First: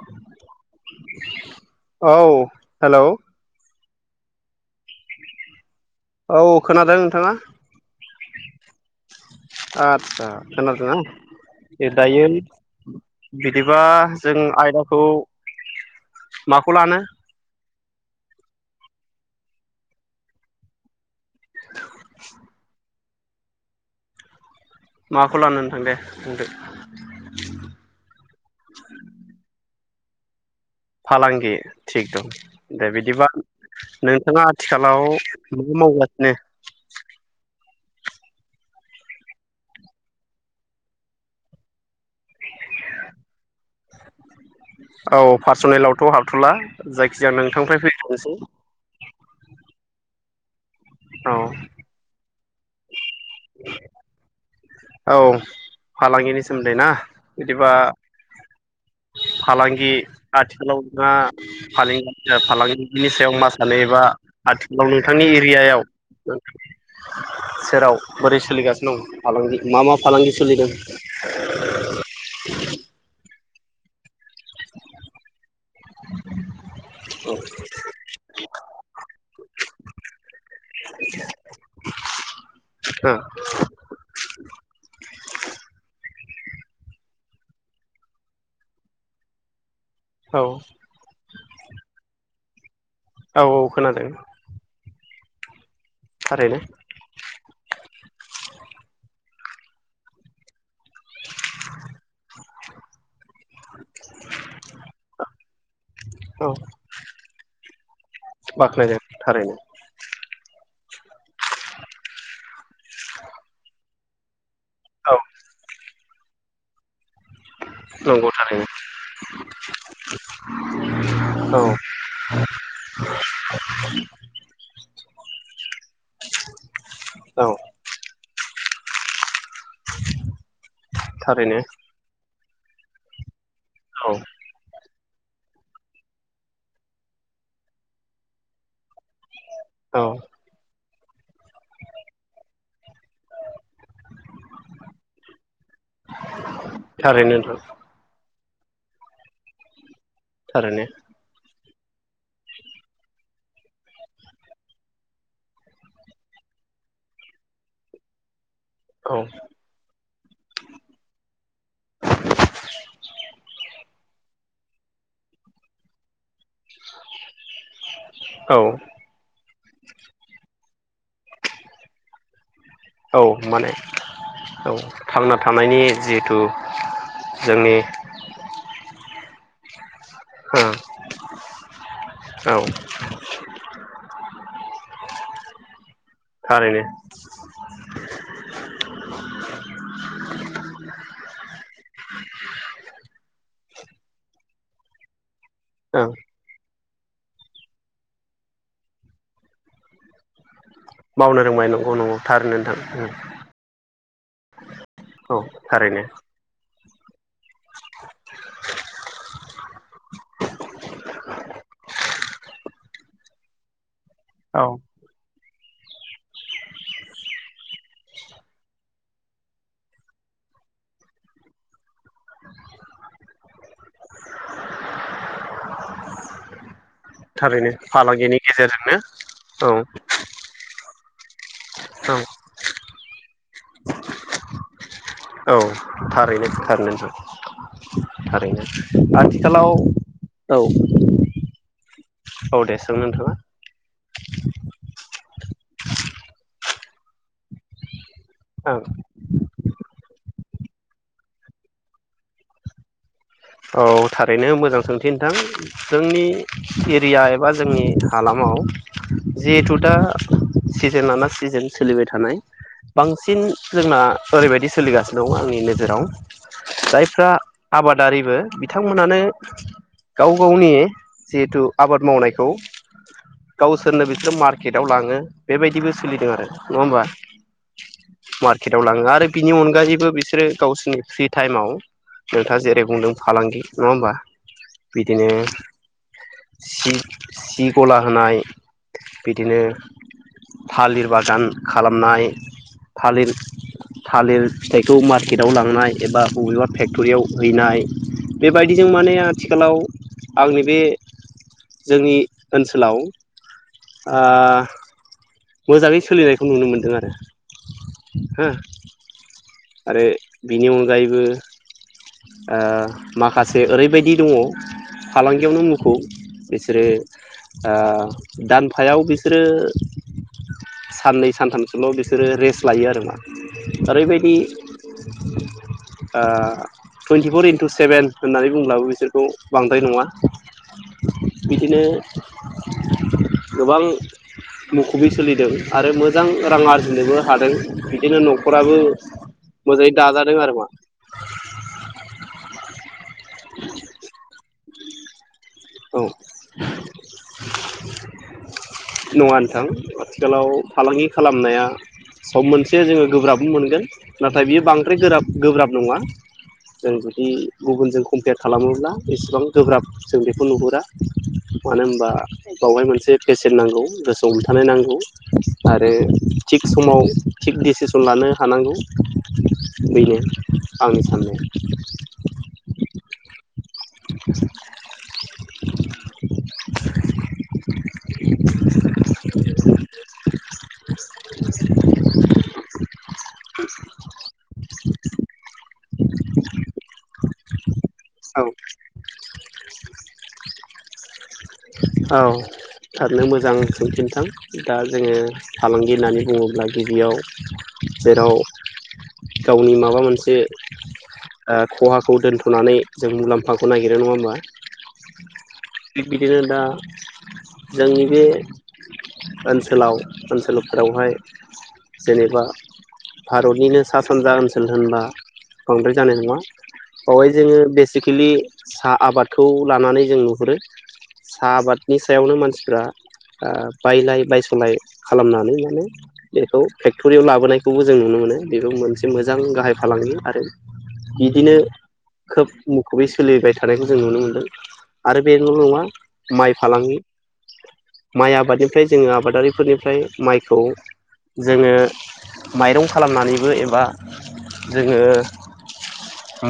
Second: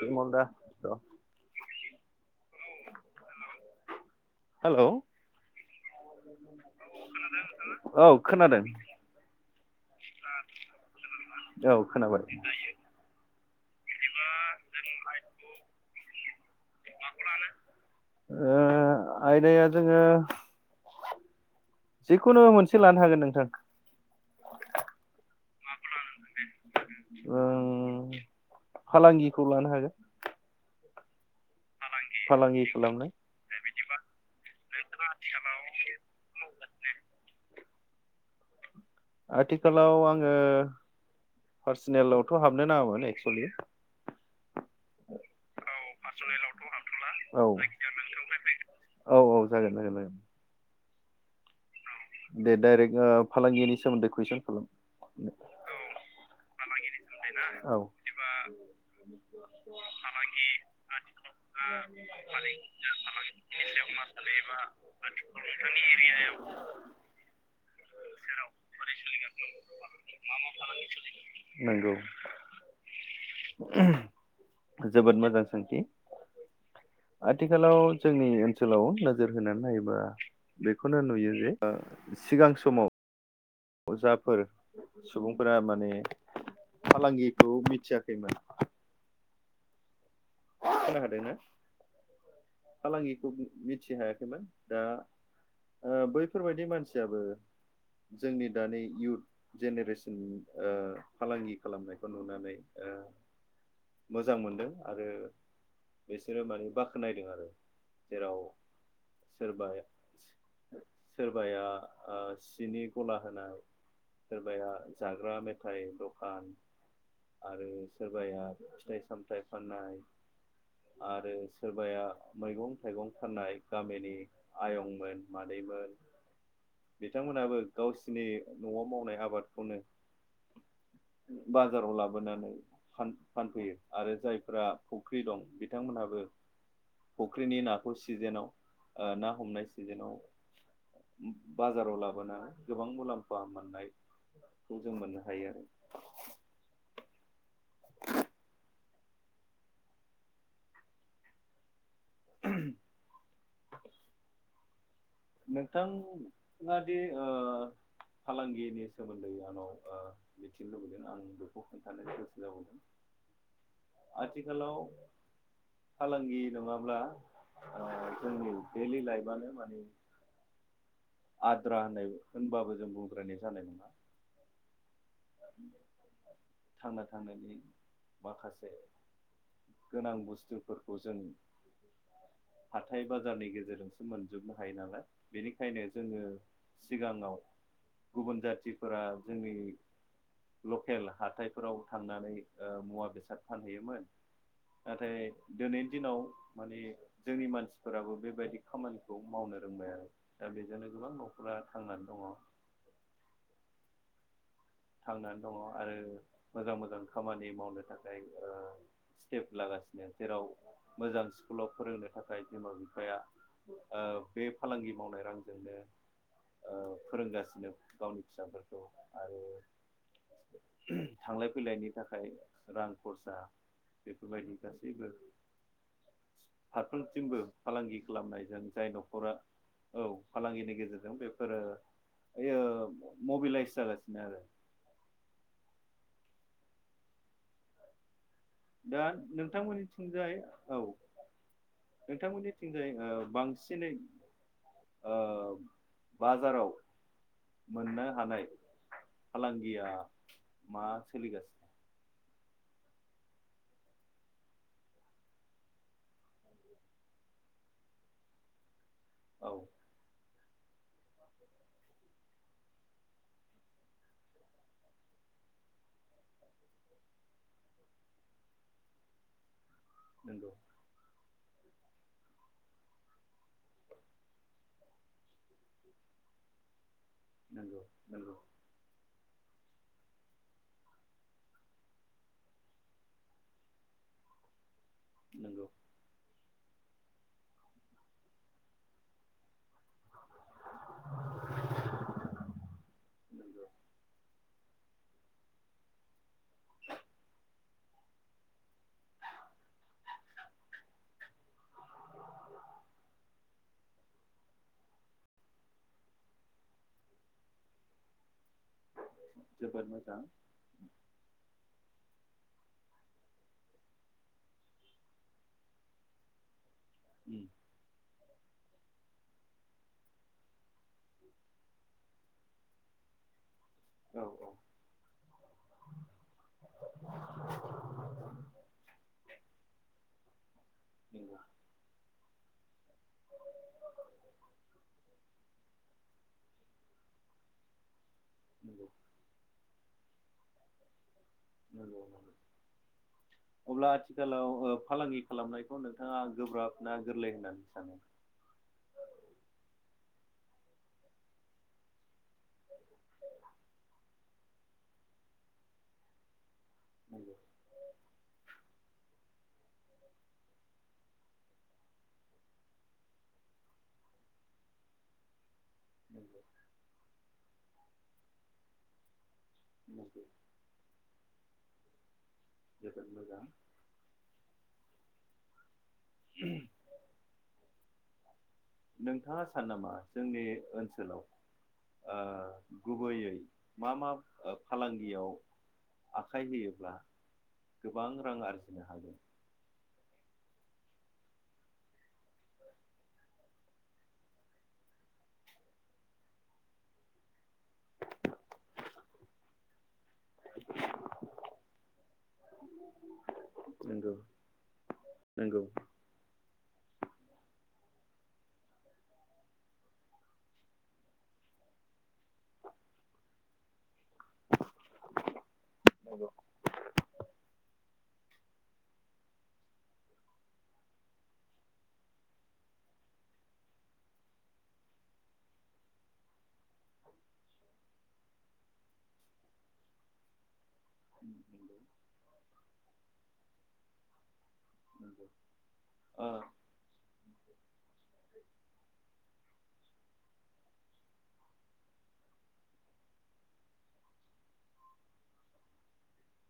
बिमल दा औ hello hello औ खोनादों नोंथाङा औ खोनादों आतसा खोनादोंना औ ए दायो खोनाबाय जुदि बा जों आयदाखौ माखौ लानो ओ आयदाया जोंङो जिखुनु मोनसे लानो हागोन नोंथां माखौ लानो नोंथां दे बुंदो उम फालांगिखौ लानो हागोन फालांगि थिग दं फालांगि दे खालामनाय बिदिबा नोंथाङा आथिखालाव मा मावगासिनो? आथिखालाव आङो फा पारसनेल आवथ हाबनो नांआमोन एकसुलि औ पार्सनेलावथ' हाबथ'ला जायखिजाया नोंथांनिफ्राय फैग्रोनोसै [unintelligible] औ। दे डाइरेक्ट ओ फालांगिनि सोमोन्दै कुइसन खालाम औ फालांगिनि सोमोन्दै ना बिदिबा औ फालांगि आथिखालाव नोंथांआ फालांगिनि सायाव मा सानो एबा आथिखालाव नोंथांनि एरियायाव सेराव बोरै सोलिगासिनो दं फालांगि मा मा फालांगि सोलिदों नंगौ। [inaudible] जोबोद मोजां सोंथि आथिखालाव जोंनि ओनसोलाव नोजोर होनानै नायोबा बेखौनो नुयो जे ओ सिगां समाव [inaudible] जाफोर सुबुंफोरा माने फालांगिखौ मिथियाखैमोन औ [unintelligible] फालांगिखौ औ औ मिथि खोनादों हायाखैमोन दा ओ थारैनो बैफोरबायदि मानसियाबो जोंनि दानि इयउथ जेनेरेसन ओ फालांगि खालामनायखौ नुनानै ओ मोजां मोनदों आरो बिसोरो औ माने बाख्नायदों आरो जेराव बाख्नायदों थारैनो सोरबाया सोरबाया आ सिनि गला होनाय बाया औ जाग्रा मेथाइ द [unintelligible] आरो नंगौ सोरबाया थारैनो फिथाइ सामथाइ फाननाय आरो औ सोरबाया मैगं थाइगं फाननाय गामिनि आयंमोन मादैमोन औ बिथांमोनाबो गावसिनि न'आव मावनाय आबाद। खौनो थारैनो बाजाराव लाबोनानै सान। फानफैयो औ आरो जायफ्रा फुख्रि दं बिथांमोनहाबो फुख्रिनि नाखौ सिजेनाव ओ ना हमनाय औ सिजेनाव बाजाराव लाबोना गोबां मुलाम्फा मोननायखौ जों मोननो हायो आरो। थारैनों थां थारैनो। नोंथाङादि ओ फालांगि। नि औ सोमोन्दै आंनाव ओ बेथिंनो लुबैदों आंबो। [inaudible] आथिखालाव फालांगि नङाब औ जोंनि लि लाइ उम। आद्रा होननाय होनबाबो। जों औ बुंद्रायनाय जानाय माने नङा औ। थांना थानायनि जिहेथु थांना थानायनि जोंनि माखासे गोनां ओ बुस्थुफोरखौ जों औ हाथाय बाजारनि गेजेरजोंसो मोनजोबनो हायो नालाय। बेनिखायनो। जोङो थारैनो सिगाङाव गुबुन जाथिफोरा जोंनि लकेल हाथायफोर। याव थांनानै मुवा बेसाद फानहैयोमोन नाथाय। दिनै ओं दिनाव माने जोंनि मानसिफोराबो बेबायदि खामानिखौ मावनो रोंबाय आरो दा बे मावनो रोंबाय नंगौ नंगौ थार नोंथां। थांनानै औ दङ आरो थारैनो मोजां मोजां खामानि मावनो थाखाय स्टेप लागासिनो जेराव मोजां स्कुलाव फोरोंनो थाखाय बिमा बिफाया बे औ फालांगि मावनाय रां जोंनो फोरोंगासिनो गावनि फिसाफोरखौ आरो थांलाय फैलायनि थाखाय रां खरसा बेफोरबायदि गासैबो फारफ्रोमथिमबो थारैनो फालांगि फालांगिनि खालामनाय जों जाय गेजेरजोंनो नखरा औ फालांगिनि गेजेरजों जों बे फोर औ ओइओ मबिलाइस जागासिनो आरो औ थारैनो थारैनो नोंथां। थारैनो दा आथिखालाव नोंथांमोननिथिंजाय औ औ दे नोंथांमोननिथिंजाय सों नोंथाङा बांसिनै ओ बाजाराव मोननो हानाय ओं फालांगिया मा सोलिगासि औ थारैनो मोजां सोंथि नोंथां जोंनि एरिया एबा जोंनि हालामाव औ जिहेथु दा सिजोन लाना सिजोन सोलिबाय थानाय बांसिन जोंना ओरैबायदि सोलिगासिनो दं आंनि नोजोराव जायफ्रा आबादारि फोर बिथांमोनानो गाव नंगौ गावनि जिहेथु आबाद मावनायखौ गावसोरनो बिसोरो मार्केटाव लाङो बेबायदिबो सोलिदों आरो नङा होमबा? नंगौ नंगौ मार्केट आव लाङो आरो। बिनि अनगायैबो बिसोरो गावसोरनि फ्रि टाइमाव नोंथाङा जेरै बुंदों। फालांगि नङा होमबा। बिदिनो। नंगौ सि सि गला होनाय बिदिनो थालिर बागान खालामनाय थालिर थालिर फिथाइखौ मार्केटआव लांनाय एबा बबेबा फेक्टरियाव हैनाय। बेबायदिजों माने आथिखालाव आंनि बे जोंनि ओनसोलाव। मोजाङै सोलिनायखौ नुनो मोनदों आरो हो। जोबोद आरो मोजां बिनि अनगायैबो। माखासे ओरैबायदि दङ फालांगियावनो मुंखौ बि सोरो उम आ। दानफायाव बिसोरो साननै सानथामसोल बिसोरो रेस्ट लायो आरो मा। औ ओरैबायदि ओ टुइन्टिफर इन्टु सेभेन होननानै बुंब्लाबो बिसोरखौ बांद्राय नङा। नंगौ बिदिनो। गोबां मुखुबि सोलिदों आरो मोजां रां आरजिनोबो हादों बिदिनो न राबो नंगौ मोजाङै दाजादों आरो मा अब्ला आथिखालाव ओ फालांगि खालामनायखौ औ नोंथाङा गोब्राब ना गोरलै होननानै सानो। नङा नोंथां आथिखालाव फालांगि खालामनाया सम मोनसे जोङो गोब्राबो मोनगोन नाथाय बियो बांद्राय गोब्राब नङा। जों जुदि नंगौ गुबुनजों कम्पेयार खालामोब्ला। एसेबां गोब्राब जों खौ नुहुरा मानो होनबा बावहाय मोनसे पेसेन नांगौ गोसोआव हमथानाय नांगौ आरो नंगौ थिग समाव थिग डिसिसन लानो हानांगौ। बेनो नंगौ आंनि साननाय जोबोद मोजां। [inaudible] [inaudible] नोंथाङा सानो नामा जोंनि ओनसोलाव ओ गुबैयै मा-मा फालांगियाव आखाइ होयोब्ला गोबां रां औ आरजिनो हागोन। औ थारैनो मोजां सोंथि नोंथां दा जोङो फालांगि होननानै बुङोब्ला गिबियाव जेराव गावनि माबा मोनसे एसे ओ ख'हाखौ दोनथ'नानै जों मुलाम्फाखौ नागिरो नङा नंगौ होमबा। नंगौ। थिग बिदिनो दा जोंनि बे ओनसोलाव ओनसोलफोरावहाय जेनेबा भारतनिनो। सा सानजा ओनसोल होनबा बांद्राय जानाय नङा। बावहाय जोङो बेसिकेलि। साहा आबाद। खौ लानानै जों नुहुरो साहा आबादनि सायावनो मानसिफ्रा बायलाय-बायसलाय खालामनानै माने बेखौ फेक्टरियाव लाबोनायखौबो जों नुनो मोनो। बेबो मोनसे मोजां गाहाय फालांगि आरो बिदिनो खोब मुखुबै सोलिबाय थानायखौ। जों नुनो मोन्दों। आरो नंगौ बेल' नङा, ओ माइ फालांगि माइ आबादनिफ्राय जोङो आबादारिफोरनिफ्राय माइखौ जोङो माइरं खालामनानैबो एबा जोङो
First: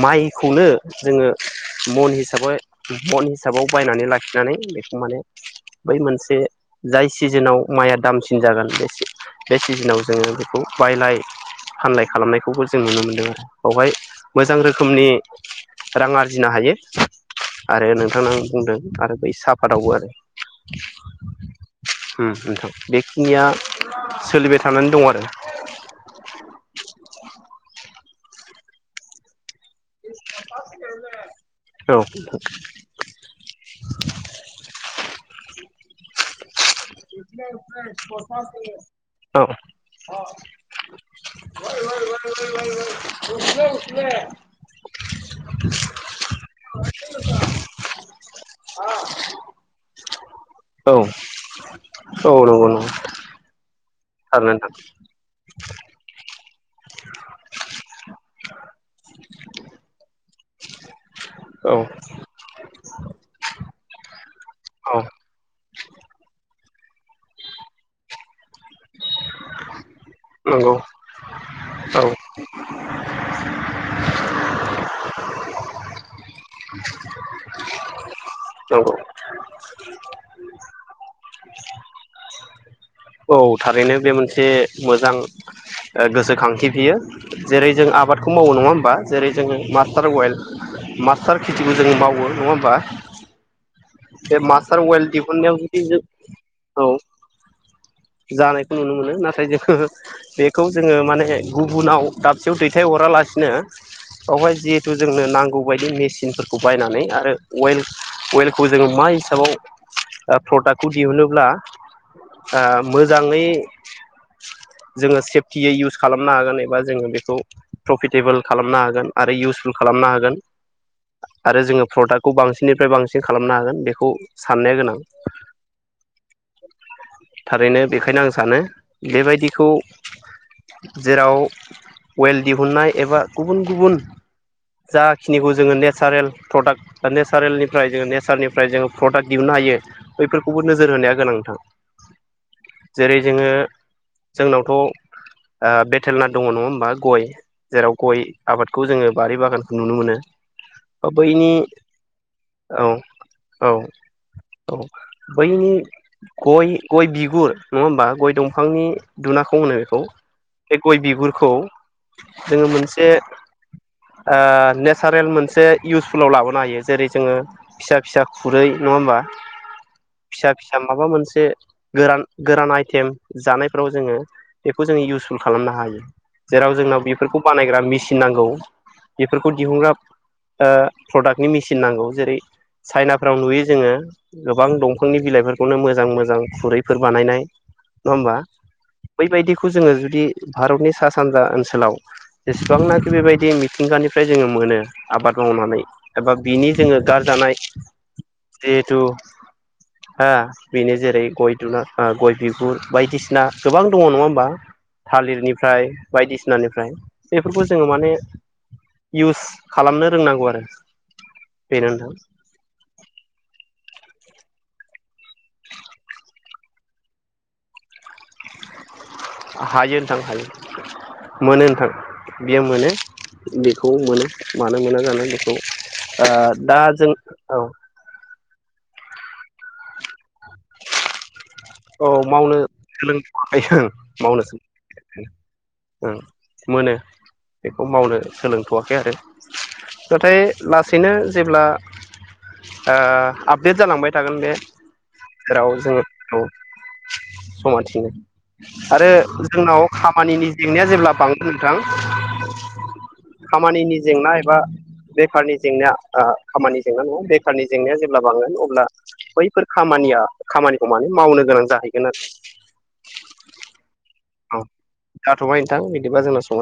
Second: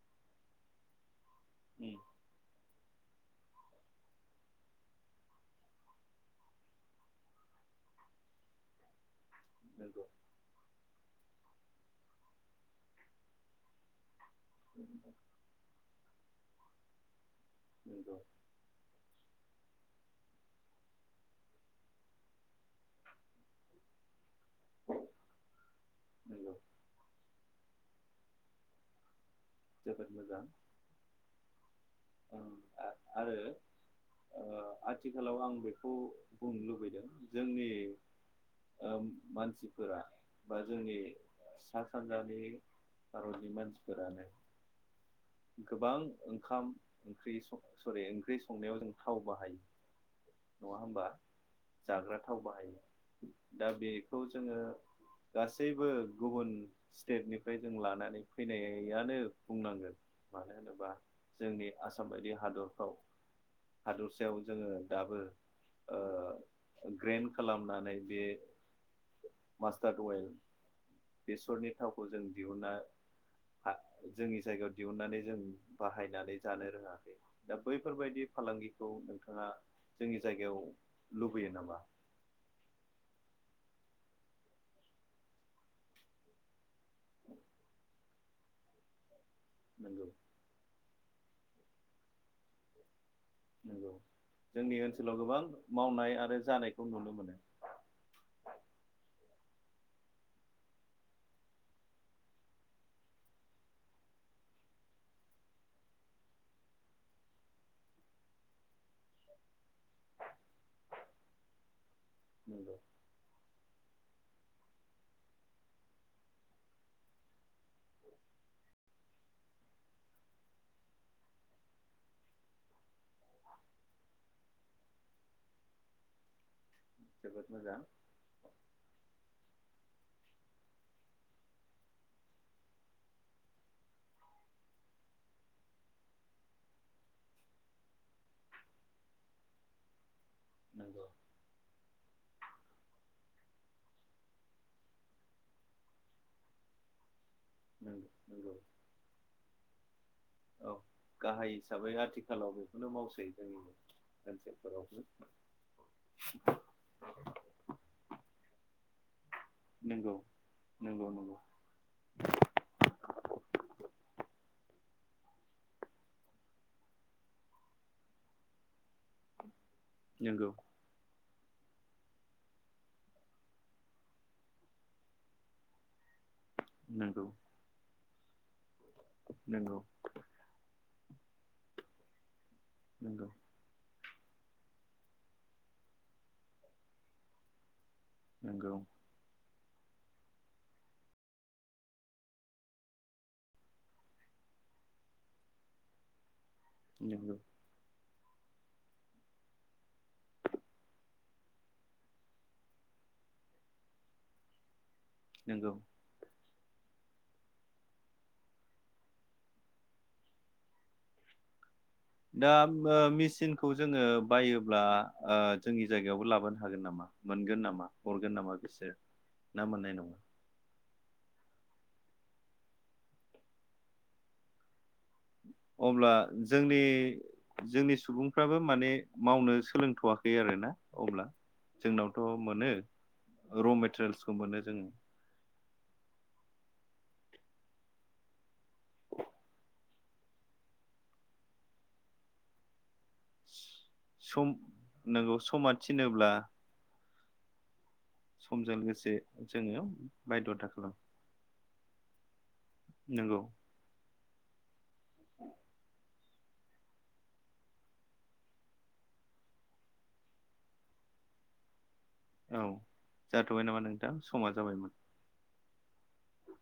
माइखौनो जोङो। उम मन हिसा मन हिसाबाव बायनानै लाखिनानै बेखौ माने बै मोनसे जाय सिजोनाव माइआ दामसिन जागोन बे बे सिजोनाव नंगौ जोङो बेखौ बायलाय। फानलाय खालामनायखौबो जों नुनो मोनदों। आरो बावहाय मोजां रोखोमनि रां आरजि जिनो हायो। आरो नंगौ नोंथांनाव बुंदों। आरो बै साब फाथावबो आरो। बेखिनिया सोलिबाय थानानै दं। आरो नंगौ जोबोद मोजां आरो ओ आथिखाल खालाव आं बेखौ बुंनो लुबैदों। जोंनि ओ अ। मानसिफोरा बा जोंनि सा सानजानि भारतनि मानसिफोरानो गोबां ओंखाम-ओंख्रि सरि ओंख्रि संनायाव जों थाव बाहायो। नङा औ होमबा जाग्रा औ थाव औ नंगौ बाहायो। दा बेखौ थारैनो जोङो गासैबो गुबुन स्टेटनिफ्राय जों लानानै फैनायानो। बुंनांगोन मानो होनोबा? जोंनि नोंथां औ आसाम बायदि हादर औ हादरसायाव जोङो औ दाबो ओ ग्रेन खालामनानै बे मास्टार्ड अइेल नंगौ बेसरनि औ थावखौ जों दिहुना जोंनि जायगायाव दिहुनन्नानै जों बाहायनानै जानो रोङाखै दा बैफोरबायदि फालांगिखौ नंगौ नोंथाङा जोंनि जायगायाव लुबैयो नामा? औ थारैनो बे मोनसे मोजां गोसोखांथि बियो जेरै जों आबादखौ मावो नङा होमबा? जेरै जोङो नंगौ मास्टार वयेल हासार खेथिखौ जों मावो नङा होमबा? नंगौ बे मास्टार जोंनि अइेल ओनसोलाव गोबां दिहुननायाव जुदि जों मावनाय आरो औ जानायखौ नुनो मोनो। जानायखौ नुनो मोनो नाथाय जोङो बेखौ जोङो माने गुबुनाव दाबसेयाव दैथायहरालासिनो बावहाय जिहेथु जोंनो नांगौ बायदि मेसिनफोरखौ बायनानै आरो अवेल अवेलखौ जोङो मा हिसाबाव ओ प्रडाक्टखौ दिहुनोब्ला नंगौ ओ मोजाङै जोङो सेफटियै इउस खालामनो हागोन एबा जोङो बेखौ प्रफिटेबोल खालामनो हागोन आरो इउसफुल खालामनो हागोन आरो जोङो प्रडाक्टखौ बांसिननिफ्राय बांसिन खालामनो हागोन बेखौ साननाया गोनां जोबोद मोजां थारैनो बेखायनो आं सानो बेबायदि खौ जेराव अवेल दिहुनन्नाय एबा गुबुन गुबुन जाखिनिखौ जोङो नेचारेल प्रडाक्ट नेचारेलनिफ्राय जोङो नेचारनिफ्राय जोङो प्रडाक्ट दिहुननो हायो बैफोरखौबो नोजोर नंगौ होनाया गोनां नोंथां [unintelligible] जेरै जोङो जोंनावथ ओ बेथेल नाथ दङ नङा होमबा गय जेराव नंगौ गय नंगौ आबादखौ जोङो बारि बागान नुनो मोनो औ बा बैनि गाहाय हिसाबै आथिखालाव औ बेखौनो मावसै जोंनि औ औ ओनसोलफोरावबो बैनि गय गय बिगुर नङा होमबा गय दंफांनि दुनाखौ होनो बेखौ नंगौ बे गय नंगौ नंगौ बिगुरखौ जोङो मोनसे आ ने सारेल मोनसे इउसफुलाव लाबोनो हायो जेरै जोङो फिसा फिसा खुरै नङा होमबा फिसा नंगौ फिसा माबा मोनसे से गोरान गोरान आइटेम जानायफोराव जोङो बेखौ जोङो इउसफुल खालामनो हायो जेराव जोंनाव नंगौ बेफोरखौ बानायग्रा मेसिन फिनांगौ बेफोरखौ नंगौ दिहुनग्रा ओ प्रडाक्टनि मेसिन नांगौ जेरै नंगौ चाइनाफ्राव नुयो जोङो गोबां दंफांनि बिलाइफोरखौनो मोजां मोजां खुरै फोर बानायनाय नङा ओमबा नंगौ बैबायदि खौ जोङो जुदि भारतनि सा सानजा ओनसोलाव जेसेबांनाखि बेबायदि मिथिंगानिफ्राय जोङो मोनो आबाद मावनानै एबा बिनि जोङो नंगौ गारजानाय जिहेथु हो बेनो जेरै- गय दुना ओ गय बिगुर बायदिसिना गोबां दङ नङा होमबा नंगौ थालिरनिफ्राय बायदिसि सिनानिफ्राय बेफोरखौ जोङो माने इउस खालामनो रोंनांगौ आरो बेनो नोंथां दा ओ मेसिनखौ जोङो बायोब्ला ओ जोंनि जायगायावबो लाबोनो हागोन नामा मोनगोन नामा हरगोन नामा बिसोरो हायो नोंथां हायो मोनो नोंथां बियो मोनो बेखौ मोनो मानो मोना जानो बेखौ अब्ला ओ दा जों औ फ्राबो माने मावनो सोलोंथ'वाखै आरोना अब्ला औ जोंनावथ' मावनो मोनो र' सोलोंखायो मेटेरियेल्सखौ मावनो मोनो सोलों जोङो [inaudible] ओम मोनो बेखौ मावनो सोलोंथ'वाखै आरो नाथाय लासैनो जेब्ला ओ आप देट जालांबाय थागोन सम बे नोंगौ समा जेराव थिनोब्ला जोङो [inaudible] सम थि थिनो समजों आरो लोगोसे जोङो जोंनाव खामानिनि बायद'था जेंनाया जेब्ला बांनो थां नोंगौ जेंना एबा बेफारनि जेंनाया ओ खामानि जेंना नङा बेफारनि जेंनाया जेब्ला बांगोन अब्ला बैफोर खामानिया खामानिखौ माने मावनो गोनां जाहैगोन आरो औ जाथ'बाय नामा नों थां समा जाबायमोन। थां बिदिबा जोंना समा